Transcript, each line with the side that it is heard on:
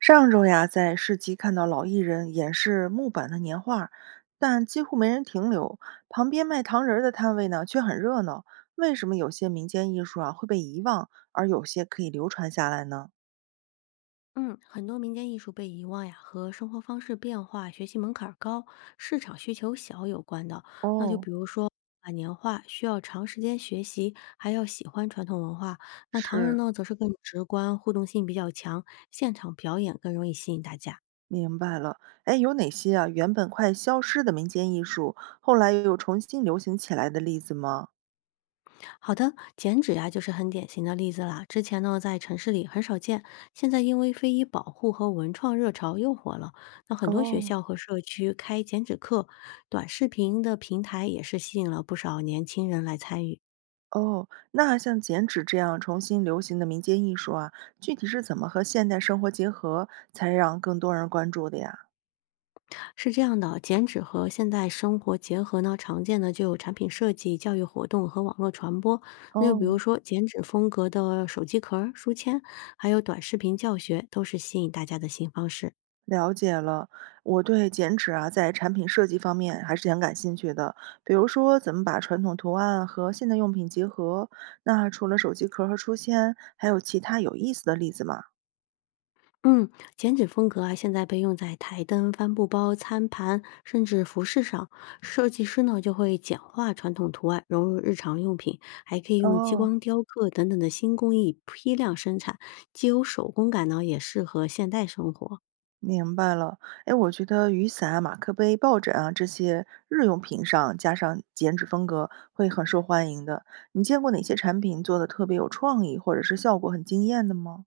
right: 上周呀，在市集看到老艺人演示木板的年画儿，但几乎没人停留。旁边卖糖人儿的摊位呢，却很热闹。为什么有些民间艺术啊会被遗忘，而有些可以流传下来呢？
left: 嗯，很多民间艺术被遗忘呀，和生活方式变化、学习门槛儿高、市场需求小有关的。那就
right: 哦，
left: 比如说啊，年画需要长时间学习，还要喜欢传统文化。那唐人
right: 是，
left: 呢，则是更直观，互动性比较强，现场表演更容易吸引大家。
right: 明白了。哎，有哪些啊原本快消失的民间艺术，后来又重新流行起来的例子吗？
left: 好的，剪纸呀、就是很典型的例子啦。之前呢，在城市里很少见，现在因为非遗保护和文创热潮又火了。那很多学
right: 哦，
left: 校和社区开剪纸课，短视频的平台也是吸引了不少年轻人来参与。
right: 哦，那像剪纸这样重新流行的民间艺术啊，具体是怎么和现代生活结合，才让更多人关注的呀？
left: 是这样的，剪纸和现代生活结合呢，常见的就有产品设计、教育活动和网络传播。那就比如
right: 哦，
left: 说剪纸风格的手机壳儿、书签，还有短视频教学，都是吸引大家的新方式。
right: 了解了，我对剪纸啊，在产品设计方面还是挺感兴趣的。比如说，怎么把传统图案和现代用品结合？那除了手机壳和书签，还有其他有意思的例子吗？
left: 嗯，剪纸风格啊，现在被用在台灯、帆布包、餐盘，甚至服饰上。设计师呢就会简化传统图案，融入日常用品，还可以用激
right: 哦。
left: 光雕刻等等的新工艺批量生产，既有手工感呢，也适合现代生活。
right: 明白了，哎，我觉得雨伞啊、马克杯、抱枕啊这些日用品上加上剪纸风格会很受欢迎的。你见过哪些产品做的特别有创意，或者是效果很惊艳的吗？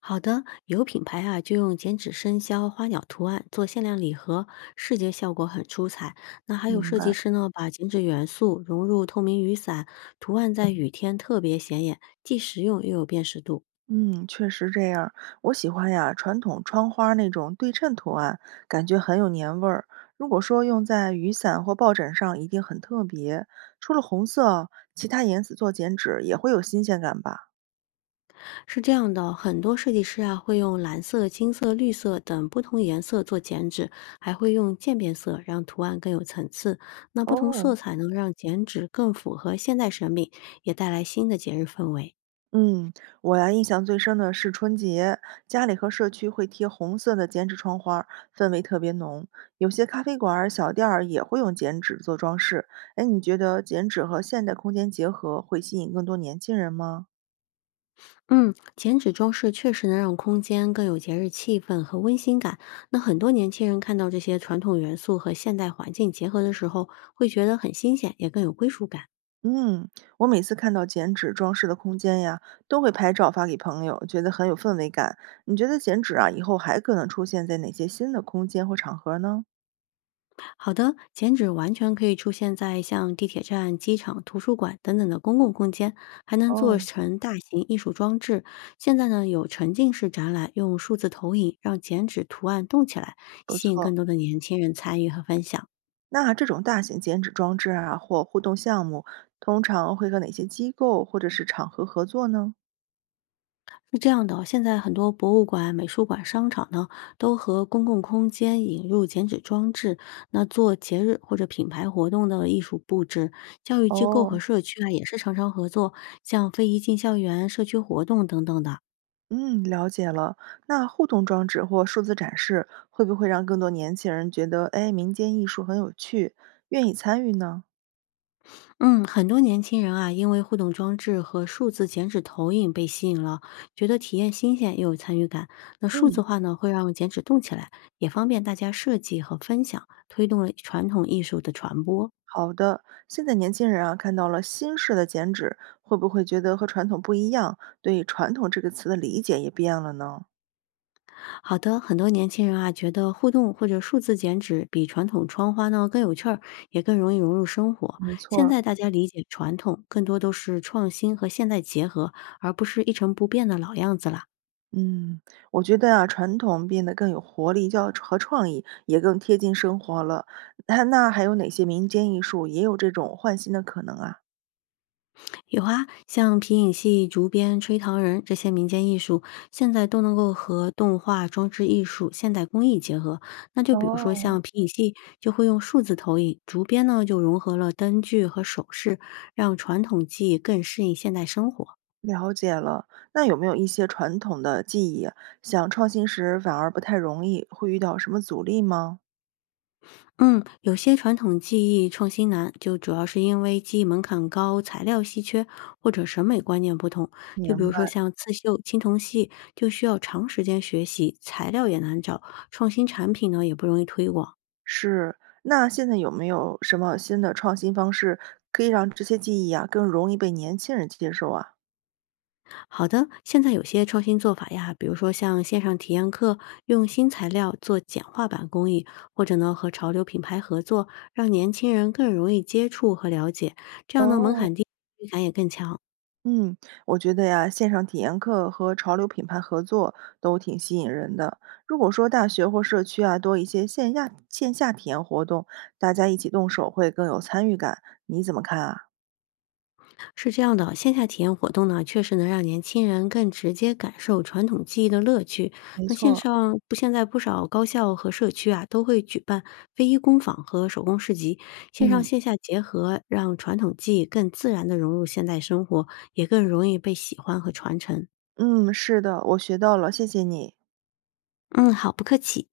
left: 好的，有品牌啊就用剪纸生肖、花鸟图案做限量礼盒，视觉效果很出彩。那还有
right: 明
left: 设计
right: 白，
left: 师呢，把剪纸元素融入透明雨伞，图案在雨天特别显眼，既实用又有辨识度。
right: 嗯，确实这样。我喜欢呀，传统窗花那种对称图案，感觉很有年味儿。如果说用在雨伞或抱枕上，一定很特别。除了红色，其他颜色做剪纸也会有新鲜感吧？
left: 是这样的，很多设计师啊会用蓝色、金色、绿色等不同颜色做剪纸，还会用渐变色让图案更有层次。那不同色
right: 哦，
left: 彩能让剪纸更符合现代审美，也带来新的节日氛围。
right: 嗯，我呀印象最深的是春节，家里和社区会贴红色的剪纸窗花儿，氛围特别浓。有些咖啡馆儿、小店儿也会用剪纸做装饰。哎，你觉得剪纸和现代空间结合会吸引更多年轻人吗？
left: 嗯，剪纸装饰确实能让空间更有节日气氛和温馨感。那很多年轻人看到这些传统元素和现代环境结合的时候，会觉得很新鲜，也更有归属感。
right: 嗯，我每次看到剪纸装饰的空间呀，都会拍照发给朋友，觉得很有氛围感。你觉得剪纸啊，以后还可能出现在哪些新的空间或场合呢？
left: 好的，剪纸完全可以出现在像地铁站、机场、图书馆等等的公共空间，还能做
right: 哦，
left: 成大型艺术装置。现在呢，有沉浸式展览，用数字投影让剪纸图案动起来，
right: 不
left: 吸引更
right: 错。
left: 多的年轻人参与和分享。
right: 那这种大型剪纸装置啊，或互动项目，通常会和哪些机构或者是场合合作呢？
left: 是这样的哦，现在很多博物馆、美术馆、商场呢，都和公共空间引入剪纸装置，那做节日或者品牌活动的艺术布置。教育机构和
right: 哦，
left: 社区啊，也是常常合作，像非遗进校园、社区活动等等的。
right: 嗯，了解了。那互动装置或数字展示，会不会让更多年轻人觉得，哎，民间艺术很有趣，愿意参与呢？
left: 嗯，很多年轻人啊，因为互动装置和数字剪纸投影被吸引了，觉得体验新鲜又有参与感。那数字
right: 嗯，
left: 化呢，会让剪纸动起来，也方便大家设计和分享，推动了传统艺术的传播。
right: 好的，现在年轻人啊，看到了新式的剪纸，会不会觉得和传统不一样？对“传统”这个词的理解也变了呢？
left: 好的，很多年轻人啊，觉得互动或者数字剪纸比传统窗花呢更有趣儿，也更容易融入生活。
right: 没错
left: 现
right: 儿。
left: 在大家理解传统，更多都是创新和现代结合，而不是一成不变的老样子了。
right: 嗯，我觉得啊，传统变得更有活力叫和创意，也更贴近生活了。那还有哪些民间艺术也有这种换新的可能啊？
left: 有啊，像皮影戏、竹编、吹糖人这些民间艺术，现在都能够和动画、装置艺术、现代工艺结合。那就比如说像
right: 哦，
left: 皮影戏，就会用数字投影；竹编呢，就融合了灯具和首饰，让传统技艺更适应现代生活。
right: 了解了，那有没有一些传统的技艺啊，想创新时反而不太容易，会遇到什么阻力吗？
left: 嗯，有些传统技艺创新难，就主要是因为技艺门槛高、材料稀缺或者审美观念不同。就比
right: 明
left: 如
right: 白，
left: 说像刺绣、青铜器，就需要长时间学习，材料也难找，创新产品呢也不容易推广。
right: 是。那现在有没有什么新的创新方式，可以让这些技艺啊更容易被年轻人接受啊？
left: 好的，现在有些创新做法呀，比如说像线上体验课，用新材料做简化版工艺，或者呢和潮流品牌合作，让年轻人更容易接触和了解，这样呢门
right: 哦。
left: 槛低。也。
right: 嗯，我觉得呀，线上体验课和潮流品牌合作都挺吸引人的。如果说大学或社区啊多一些线下体验活动，大家一起动手会更有参与感，你怎么看啊？
left: 是这样的，线下体验活动呢，确实能让年轻人更直接感受传统技艺的乐趣。
right: 没
left: 那线
right: 错，
left: 上不，现在不少高校和社区啊，都会举办非遗工坊和手工市集，线上
right: 嗯
left: 线下结合，让传统技艺更自然地融入现代生活，也更容易被喜欢和传承。
right: 嗯，是的，我学到了，谢谢你。
left: 嗯，好，不客气。